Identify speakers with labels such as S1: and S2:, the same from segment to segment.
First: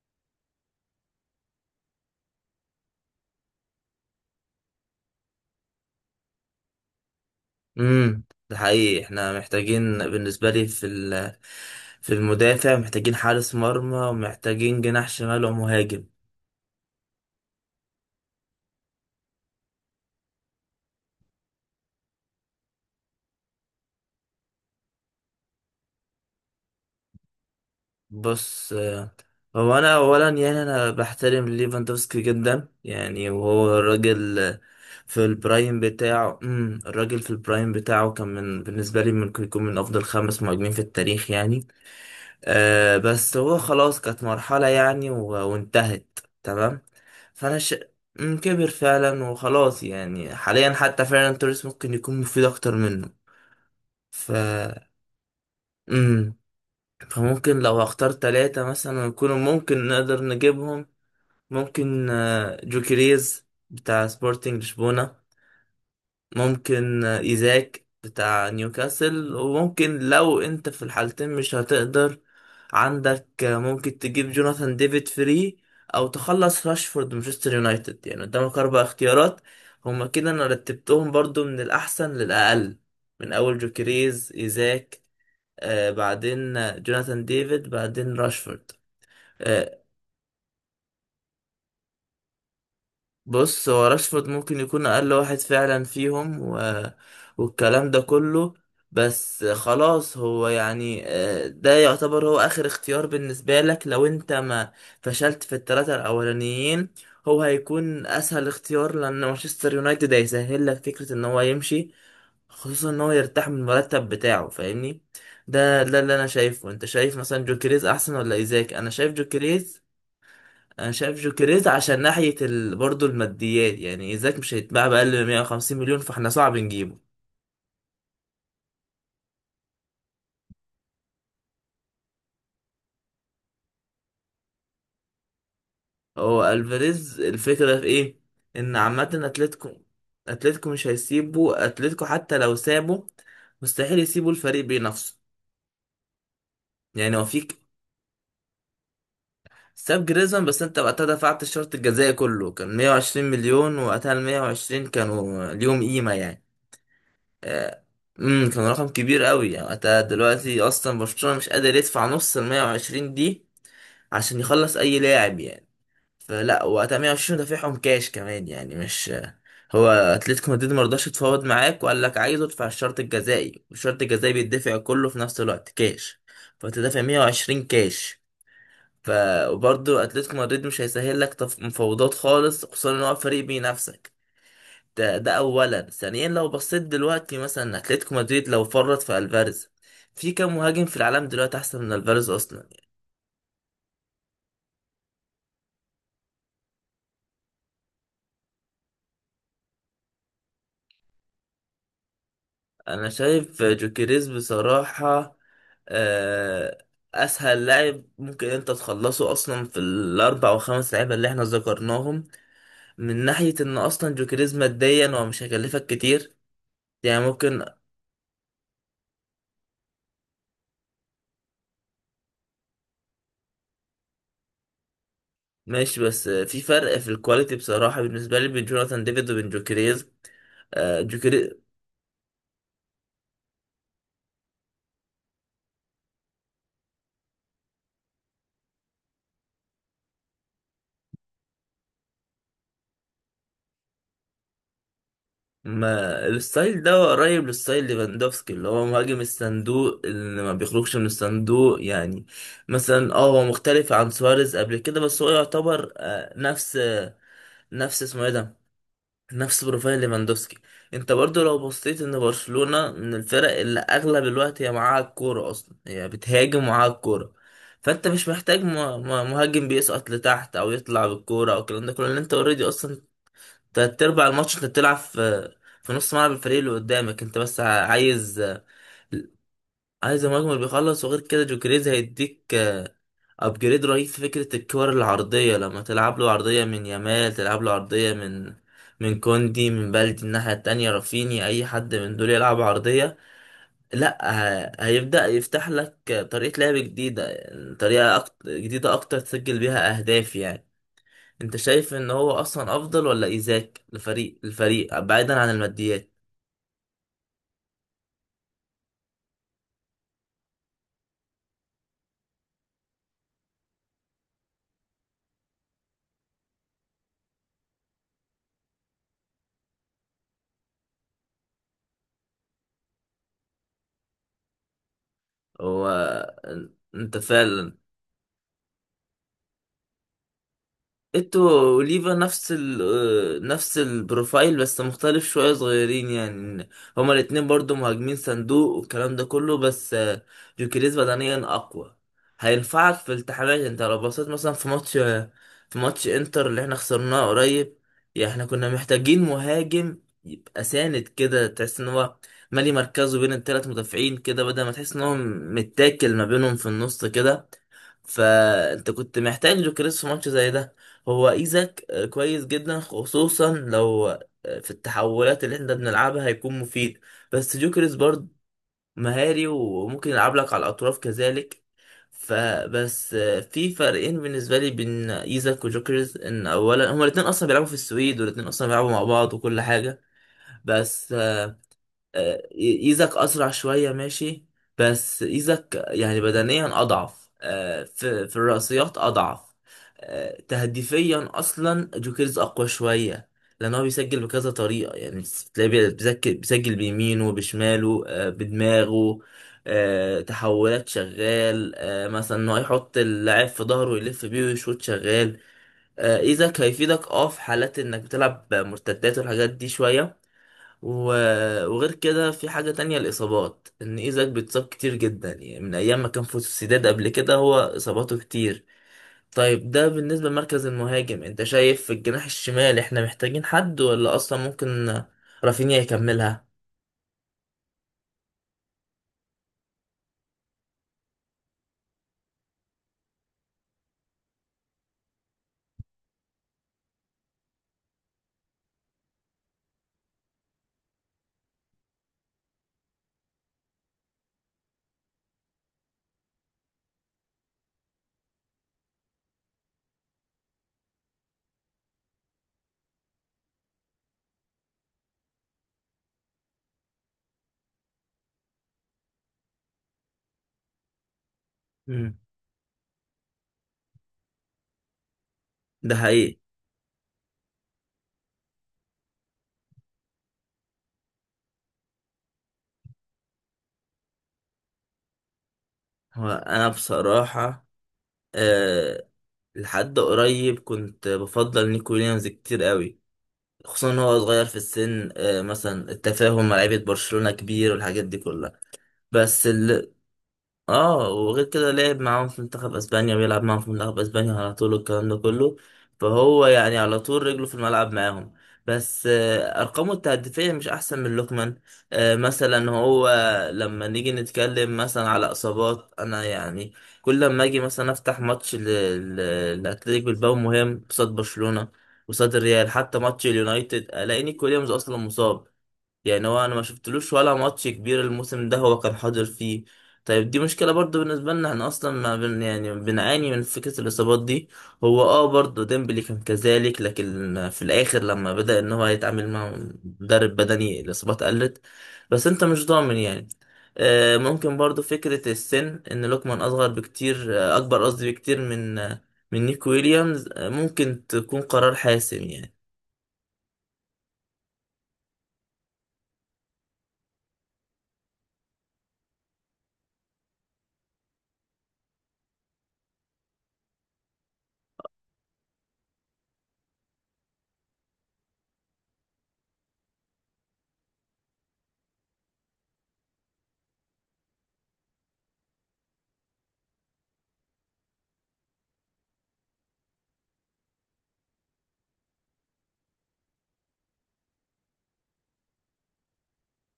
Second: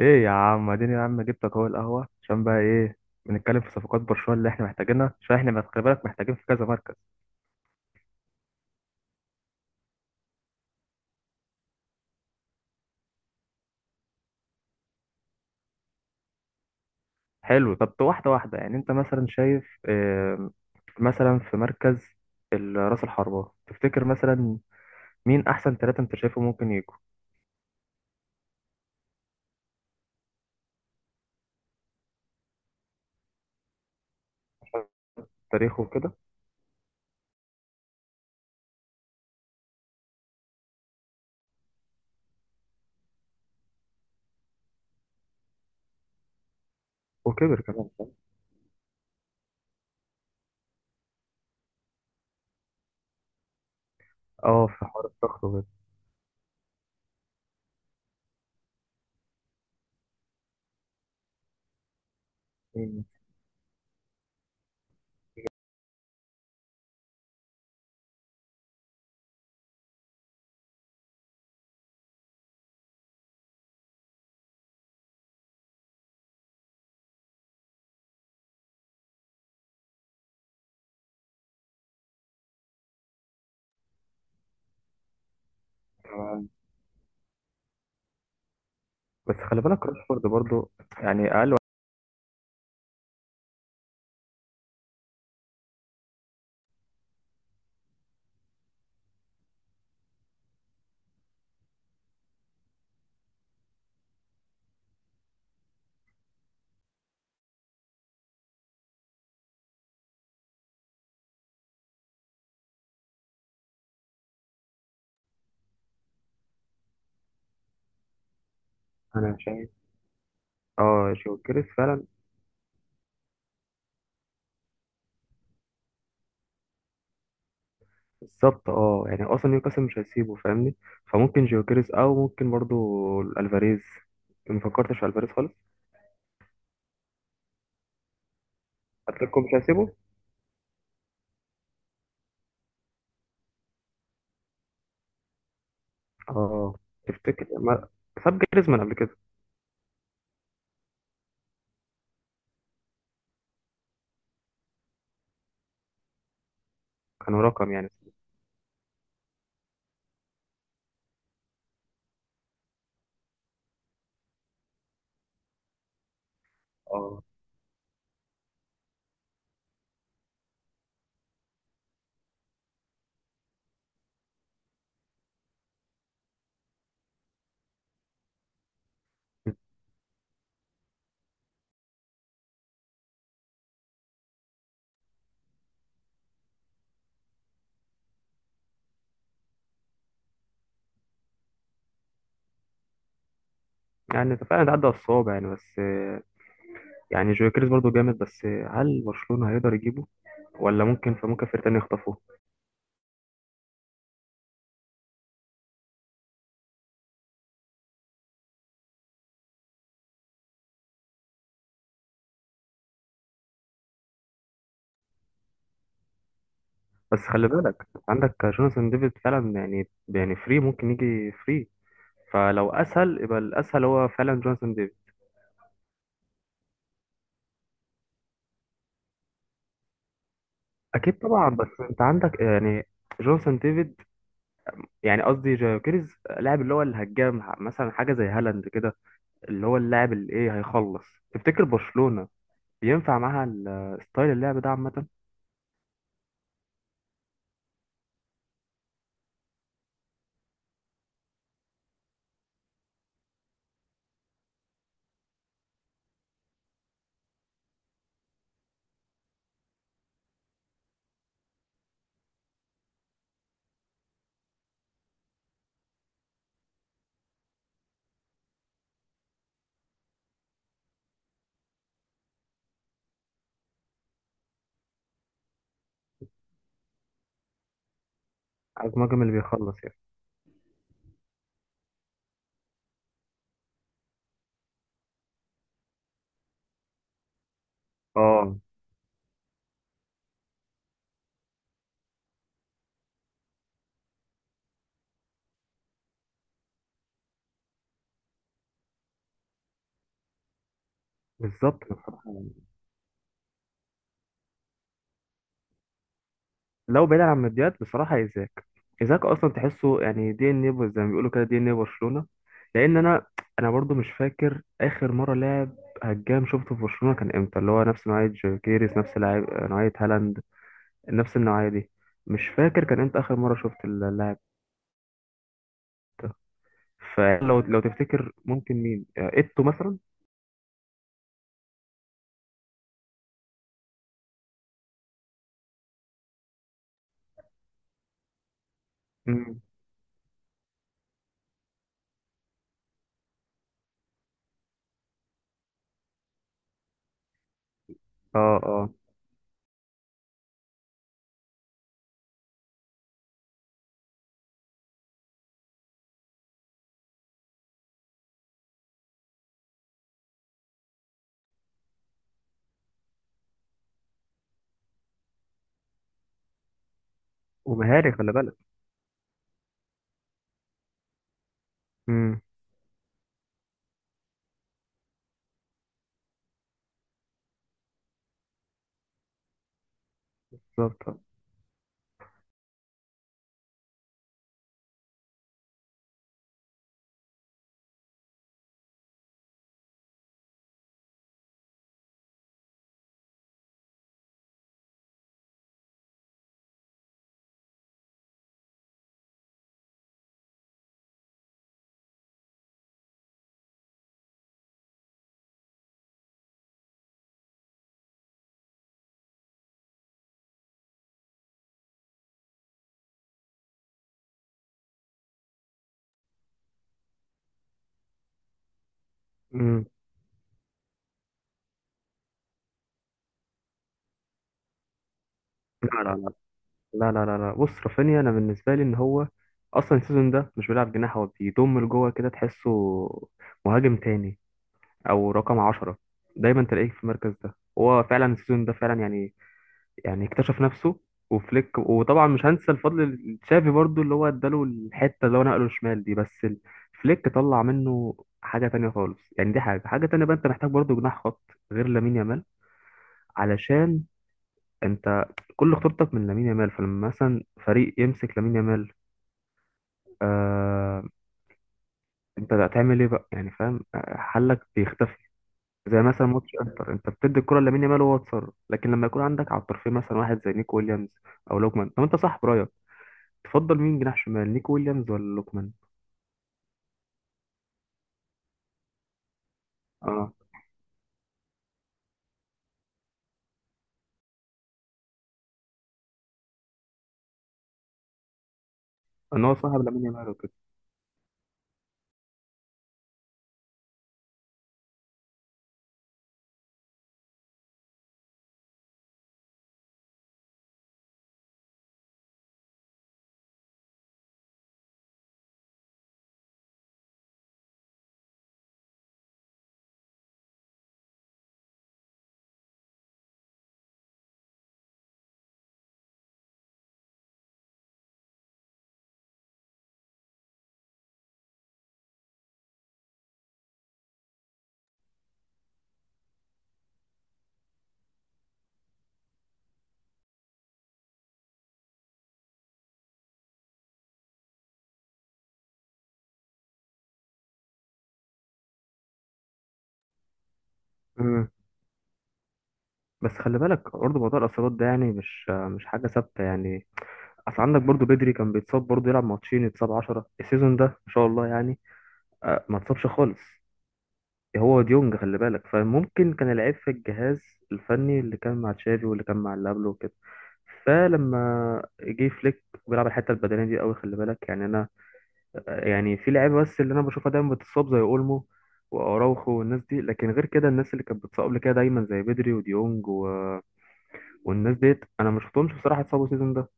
S1: ايه يا عم اديني يا عم، جبتك اهو القهوه عشان بقى ايه. بنتكلم في صفقات برشلونه اللي احنا محتاجينها عشان احنا خلي بالك محتاجين في كذا مركز.
S2: امم ده حقيقي، احنا محتاجين بالنسبه لي في المدافع، محتاجين حارس مرمى ومحتاجين جناح شمال ومهاجم.
S1: حلو، طب واحده واحده. يعني انت مثلا شايف، مثلا في مركز راس الحربه، تفتكر مثلا مين احسن ثلاثه انت شايفه ممكن يجوا؟
S2: بص، هو انا اولا يعني انا بحترم ليفاندوفسكي جدا، يعني وهو الراجل،
S1: عشان
S2: في البرايم
S1: تاريخه وكده
S2: بتاعه. الراجل في البرايم بتاعه كان من بالنسبه لي ممكن يكون من افضل خمس مهاجمين في التاريخ يعني. آه بس هو خلاص كانت مرحله يعني، وانتهت تمام. فانا
S1: وكبر
S2: ش...
S1: كمان، فاهم؟
S2: كبر فعلا وخلاص، يعني حاليا حتى فعلا توريس ممكن يكون مفيد اكتر منه. ف
S1: اه في حوار الضغط وكده.
S2: مم. فممكن لو هختار ثلاثة مثلا يكونوا ممكن نقدر نجيبهم. ممكن
S1: مم.
S2: جوكيريز بتاع سبورتنج لشبونة. ممكن ايزاك بتاع نيوكاسل، وممكن لو انت في الحالتين مش هتقدر، عندك ممكن تجيب جوناثان ديفيد فري، او تخلص راشفورد مانشستر يونايتد، يعني قدامك اربع اختيارات. هما كده، انا رتبتهم برضو من الاحسن للاقل، من اول جوكريز، ايزاك، آه
S1: تمام.
S2: بعدين جوناثان ديفيد، بعدين راشفورد.
S1: بس خلي
S2: آه،
S1: بالك راشفورد برضو يعني اقل واحد.
S2: بص، هو راشفورد ممكن يكون اقل واحد فعلا فيهم والكلام ده كله، بس خلاص هو يعني، ده يعتبر هو اخر اختيار بالنسبة لك لو انت ما فشلت في الثلاثة الاولانيين. هو هيكون اسهل اختيار لان مانشستر يونايتد هيسهل لك فكرة ان هو يمشي، خصوصا ان هو يرتاح من المرتب بتاعه، فاهمني؟ ده اللي انا شايفه. انت شايف مثلا جوكريز احسن ولا ايزاك؟ انا شايف
S1: انا شايف
S2: جوكريز. انا
S1: اه
S2: شايف
S1: جيوكيريس
S2: جوكريز عشان
S1: فعلا
S2: ناحية برضه الماديات، يعني ايزاك مش هيتباع بأقل من 150 مليون، فاحنا صعب نجيبه.
S1: بالظبط. اه يعني اصلا نيوكاسل مش هيسيبه فاهمني، فممكن جيوكيريز او ممكن برضو الفاريز. ما فكرتش في الفاريز خالص.
S2: هو الفاريز، الفكرة في ايه؟ ان عامة
S1: اتلتيكو مش
S2: اتلتيكو
S1: هيسيبه.
S2: اتلتيكو مش هيسيبه. اتلتيكو حتى لو سابه مستحيل يسيبوا الفريق بنفسه،
S1: اه
S2: يعني هو
S1: تفتكر
S2: فيك.
S1: ما ساب جريزمان قبل كده؟
S2: ساب جريزمان بس انت وقتها دفعت الشرط الجزائي كله، كان 120 مليون، وقتها ال 120 كانوا ليهم قيمة يعني.
S1: كانوا رقم
S2: آه،
S1: يعني.
S2: كان رقم كبير قوي يعني وقتها. دلوقتي اصلا برشلونة مش قادر يدفع نص ال 120 دي عشان يخلص اي لاعب يعني. فلا وقتها
S1: اه
S2: 120 دافعهم كاش كمان يعني، مش. هو اتلتيكو مدريد مرضاش يتفاوض معاك، وقال لك عايزه ادفع الشرط الجزائي، والشرط الجزائي بيدفع كله في نفس الوقت كاش، فتدفع 120 كاش. ف وبرضه اتلتيكو مدريد مش هيسهل لك مفاوضات خالص، خصوصا ان هو فريق بينافسك. ده اولا. ثانيا، لو بصيت دلوقتي مثلا اتلتيكو مدريد لو فرط في الفاريز، في كام مهاجم في العالم دلوقتي احسن من الفاريز اصلا؟
S1: يعني ده فعلا عدى على الصوابع يعني، بس يعني جيوكيريز برضو جامد، بس هل برشلونة هيقدر يجيبه ولا ممكن فممكن فريق تاني يخطفوه؟
S2: انا شايف جوكيريز بصراحة. آه، اسهل لاعب ممكن انت تخلصه اصلا في الاربع وخمس لعيبة اللي احنا ذكرناهم، من ناحية ان اصلا جوكيريز ماديا هو مش هيكلفك كتير.
S1: بس
S2: يعني
S1: خلي
S2: ممكن.
S1: بالك عندك جوناثان ديفيد فعلا، يعني فري، ممكن يجي فري. فلو اسهل يبقى الاسهل هو فعلا جوناثان ديفيد.
S2: ماشي، بس في فرق في الكواليتي بصراحة بالنسبة لي بين جوناثان ديفيد وبين
S1: اكيد طبعا،
S2: جوكيريز.
S1: بس انت عندك يعني جونسون ديفيد، يعني قصدي جاكيرز، لاعب اللي هو الهجام مثلا حاجه زي هالاند كده، اللي هو اللاعب اللي ايه هيخلص. تفتكر برشلونه ينفع معاها ستايل اللعب ده عامه؟
S2: ما الستايل ده قريب للستايل ليفاندوفسكي، اللي هو مهاجم الصندوق، اللي ما بيخرجش من الصندوق يعني. مثلا اه هو مختلف عن سواريز قبل كده، بس هو يعتبر نفس اسمه ايه ده، نفس بروفايل ليفاندوفسكي. انت برضو لو بصيت، ان برشلونة من الفرق اللي اغلب الوقت هي معاها الكورة، اصلا هي بتهاجم معاها الكورة. فانت مش محتاج مهاجم بيسقط لتحت او يطلع بالكورة او الكلام ده كله، لان انت اوريدي اصلا تلات أرباع الماتش أنت بتلعب في نص ملعب الفريق اللي قدامك، أنت بس عايز،
S1: عايز مهاجم اللي بيخلص يعني.
S2: عايز المهاجم اللي بيخلص. وغير كده جوكريز هيديك أبجريد رهيب في فكرة الكور العرضية، لما تلعب له عرضية من يامال، تلعب له عرضية من
S1: اه
S2: من كوندي، من بلدي الناحية التانية، رافيني، أي حد من دول يلعب عرضية، لأ، هيبدأ يفتح لك طريقة لعب جديدة، طريقة أكتر جديدة أكتر تسجل بيها أهداف يعني. انت
S1: بالظبط
S2: شايف ان
S1: بصراحه.
S2: هو اصلا افضل ولا ايزاك لفريق الفريق بعيدا عن الماديات؟
S1: لو بعيد عن مديات، بصراحة إيزاك. إيزاك أصلا تحسه يعني دي إن إيه، زي ما بيقولوا كده، دي إن إيه برشلونة. لأن أنا، أنا برضو مش فاكر آخر مرة لاعب هجام شفته في برشلونة كان إمتى، اللي هو نفس نوعية جوكيريس، نفس لاعب نوعية هالاند، نفس النوعية دي. مش فاكر كان إمتى آخر مرة شفت اللاعب
S2: هو
S1: ده.
S2: انت
S1: فلو
S2: فعلا.
S1: لو تفتكر ممكن مين، إيتو مثلا.
S2: ايتو واوليفا نفس ال آه، نفس البروفايل، بس مختلف شوية، صغيرين يعني. هما الاتنين برضو مهاجمين صندوق والكلام ده كله،
S1: مم.
S2: بس جوكيريز بدنيا أقوى، هينفعك في التحامات. انت لو بصيت مثلا في ماتش، في ماتش انتر اللي احنا خسرناه قريب، يعني احنا
S1: آه
S2: كنا
S1: آه.
S2: محتاجين مهاجم يبقى ساند كده، تحس ان هو مالي مركزه بين التلات مدافعين كده، بدل ما تحس ان هو متاكل ما بينهم في النص كده. فانت كنت محتاج جوكريس في ماتش زي ده. هو ايزاك كويس جدا، خصوصا لو، في التحولات اللي احنا بنلعبها هيكون مفيد. بس جوكريس
S1: ومهاري
S2: برضه
S1: خلي بالك.
S2: مهاري، وممكن يلعب لك على الاطراف كذلك.
S1: مم.
S2: فبس في فرقين بالنسبه لي بين ايزاك وجوكريس، ان اولا هما الاثنين اصلا بيلعبوا في السويد، والاثنين اصلا بيلعبوا مع بعض وكل حاجه. بس
S1: بالظبط.
S2: آه، ايزك اسرع شويه، ماشي، بس ايزك يعني بدنيا اضعف، في الرأسيات اضعف. تهديفيا اصلا جوكيرز اقوى شويه، لان هو بيسجل بكذا طريقه يعني. تلاقيه بيسجل بيمينه، بشماله، بدماغه. تحولات شغال، مثلا انه يحط اللاعب في ظهره يلف بيه ويشوط شغال. ايزك هيفيدك اه في حالات انك بتلعب مرتدات والحاجات دي شويه. وغير كده في حاجة تانية، الإصابات، إن إيزاك بيتصاب كتير جدا يعني، من أيام ما كان في السداد قبل كده هو إصاباته كتير. طيب
S1: مم.
S2: ده بالنسبة لمركز المهاجم. أنت شايف في الجناح الشمال إحنا محتاجين حد، ولا أصلا ممكن رافينيا
S1: لا لا،
S2: يكملها؟
S1: لا لا بص، رافينيا انا بالنسبه لي ان هو اصلا السيزون ده مش بيلعب جناح، هو بيضم لجوه كده، تحسه مهاجم تاني او رقم عشرة. دايما تلاقيه في المركز ده. هو فعلا السيزون ده فعلا يعني يعني اكتشف نفسه، وفليك. وطبعا مش هنسى الفضل لتشافي برضو اللي هو اداله الحته اللي هو نقله شمال دي، بس فليك طلع منه حاجه تانية خالص يعني. دي حاجه تانية بقى. انت محتاج برضو جناح خط غير لامين يامال، علشان انت كل خطورتك من لامين يامال. فلما مثلا فريق يمسك لامين يامال، آه،
S2: مم.
S1: انت هتعمل ايه بقى يعني فاهم؟ حلك بيختفي.
S2: ده
S1: زي مثلا
S2: حقيقي.
S1: ماتش انتر، انت بتدي الكرة لامين يامال وهو اتصرف. لكن لما يكون عندك على الطرفين مثلا واحد زي نيكو ويليامز او لوكمان. طب انت صاحب رايك، تفضل مين جناح شمال، نيكو ويليامز ولا لوكمان؟
S2: هو أنا بصراحة، أه، لحد
S1: اه
S2: قريب كنت بفضل نيكو ويليامز كتير قوي، خصوصا إن هو صغير في السن، أه مثلا التفاهم مع لعيبة برشلونة كبير والحاجات دي كلها.
S1: ان
S2: بس
S1: هو صاحب لامين يامال وكده.
S2: اه، وغير كده لعب معاهم في منتخب اسبانيا ويلعب معاهم في منتخب اسبانيا على طول والكلام ده كله، فهو يعني على طول رجله في الملعب معاهم. بس ارقامه التهديفيه مش احسن من لوكمان. مثلا هو لما نيجي نتكلم مثلا على اصابات، انا يعني كل لما اجي مثلا افتح ماتش لاتلتيك بالباو مهم قصاد برشلونه، قصاد الريال، حتى ماتش اليونايتد، الاقيني كل يوم اصلا مصاب. يعني هو، انا ما شفتلوش ولا ماتش كبير الموسم ده هو كان حاضر فيه. طيب دي مشكلة برضو بالنسبة لنا، احنا اصلا ما بن يعني بنعاني من فكرة الاصابات دي. هو اه برضو ديمبلي كان كذلك، لكن في الاخر لما بدأ ان هو يتعامل مع مدرب بدني الاصابات قلت، بس انت مش ضامن يعني. ممكن برضو فكرة السن، ان لوكمان اصغر بكتير، اكبر قصدي بكتير من من نيك ويليامز، ممكن تكون
S1: مم.
S2: قرار حاسم يعني.
S1: بس خلي بالك برضه موضوع الاصابات ده يعني مش حاجه ثابته يعني. اصل عندك برضه بدري، كان بيتصاب برضه، يلعب ماتشين يتصاب، 10 السيزون ده ما شاء الله يعني ما اتصابش خالص. هو ديونج خلي بالك. فممكن كان العيب في الجهاز الفني اللي كان مع تشافي واللي كان مع اللي قبله وكده. فلما جه فليك، بيلعب الحته البدنيه دي قوي خلي بالك. يعني انا يعني في لعيبه بس اللي انا بشوفها دايما بتتصاب زي اولمو واراوخو والناس دي، لكن غير كده الناس اللي كانت بتتصاب قبل كده دايما زي بدري وديونج والناس ديت، انا ما شفتهمش بصراحه اتصابوا السيزون ده.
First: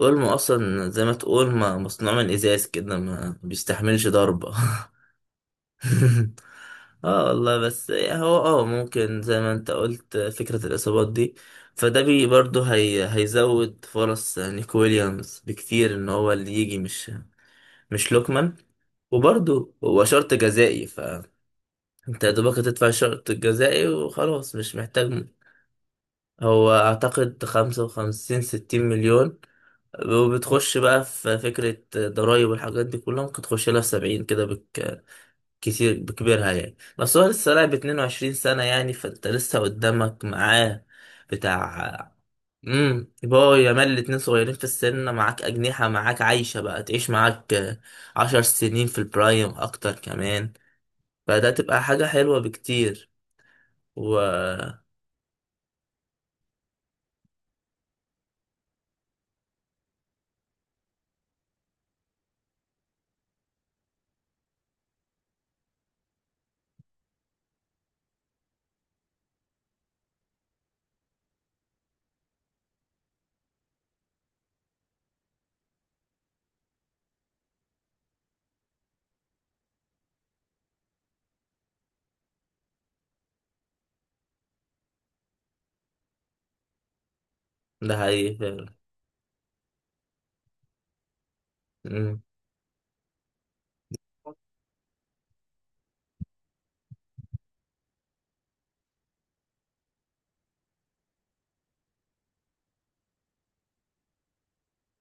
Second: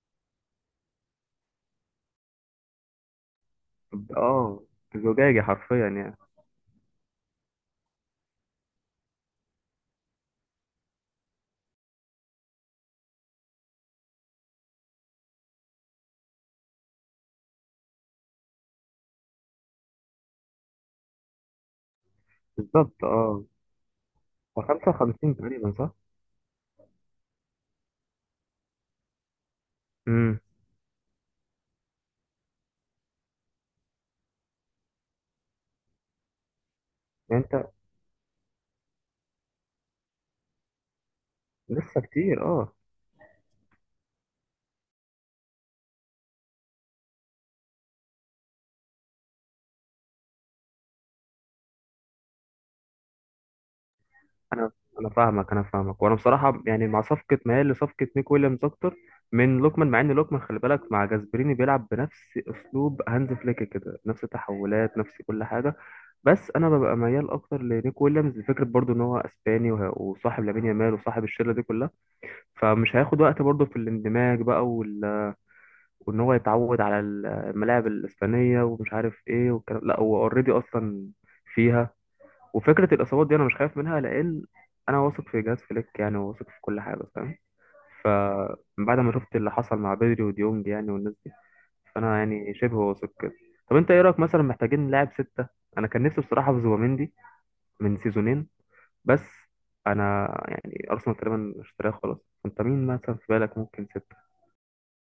S2: اولمو اصلا زي ما تقول ما مصنوع من ازاز كده، ما بيستحملش ضربة.
S1: اه زجاجي حرفيا يعني.
S2: اه والله، بس هو اه ممكن زي ما انت قلت فكرة الاصابات دي، فده برضه هيزود فرص نيكو ويليامز بكتير، ان هو اللي يجي، مش لوكمان. وبرضه هو شرط جزائي، فانت يا دوبك هتدفع
S1: بالظبط
S2: الشرط
S1: اه.
S2: الجزائي وخلاص،
S1: هو
S2: مش محتاج.
S1: 55 تقريبا، صح؟
S2: هو اعتقد 55، 60 مليون،
S1: امم.
S2: وبتخش بقى في فكرة ضرايب والحاجات دي كلها، ممكن تخش لها في 70 كده كتير بكبرها يعني. بس هو
S1: يعني
S2: لسه
S1: انت
S2: لاعب 22 سنة يعني، فانت لسه قدامك معاه
S1: لسه
S2: بتاع.
S1: كتير اه.
S2: يبقى يامال الاتنين صغيرين في السن معاك، أجنحة معاك عايشة بقى تعيش معاك، 10 سنين في البرايم أكتر كمان، فده تبقى حاجة حلوة بكتير. و
S1: انا انا فاهمك، انا فاهمك. وانا بصراحه يعني مع صفقه ميال لصفقه نيك ويليامز اكتر من لوكمان، مع ان لوكمان خلي بالك مع جاسبريني بيلعب بنفس اسلوب هانز فليك كده، نفس التحولات نفس كل حاجه. بس انا ببقى ميال اكتر لنيك ويليامز، لفكره برضو ان هو اسباني وصاحب لامين يامال وصاحب الشله دي كلها، فمش هياخد وقت برضو في الاندماج بقى وان هو يتعود على الملاعب الاسبانيه ومش عارف ايه والكلام، لا هو اوريدي اصلا فيها. وفكرة الإصابات دي أنا مش خايف منها، لأن أنا واثق في جهاز فليك يعني، وواثق في كل حاجة فاهم.
S2: ده حقيقي فعلا.
S1: فبعد ما شفت اللي حصل مع بدري وديونج يعني والناس دي، فأنا يعني شبه واثق كده. طب أنت إيه رأيك مثلا، محتاجين لاعب ستة؟ أنا كان نفسي بصراحة في زوبيمندي من سيزونين، بس أنا يعني أرسنال تقريبا اشتراه خلاص. أنت مين مثلا في بالك ممكن ستة؟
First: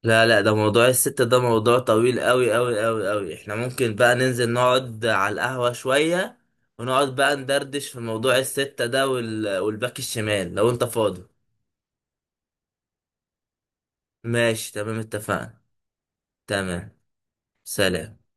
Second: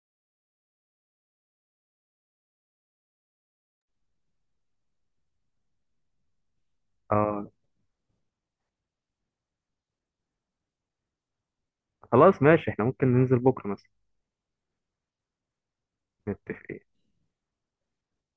S2: لا لا، ده موضوع الست، ده موضوع طويل قوي قوي قوي قوي، احنا ممكن بقى ننزل نقعد على القهوة شوية ونقعد بقى
S1: آه
S2: ندردش في موضوع الستة ده، والباك الشمال لو انت فاضي.
S1: خلاص ماشي، إحنا ممكن ننزل بكرة مثلا
S2: ماشي تمام، اتفقنا.
S1: نتفق.
S2: تمام. سلام.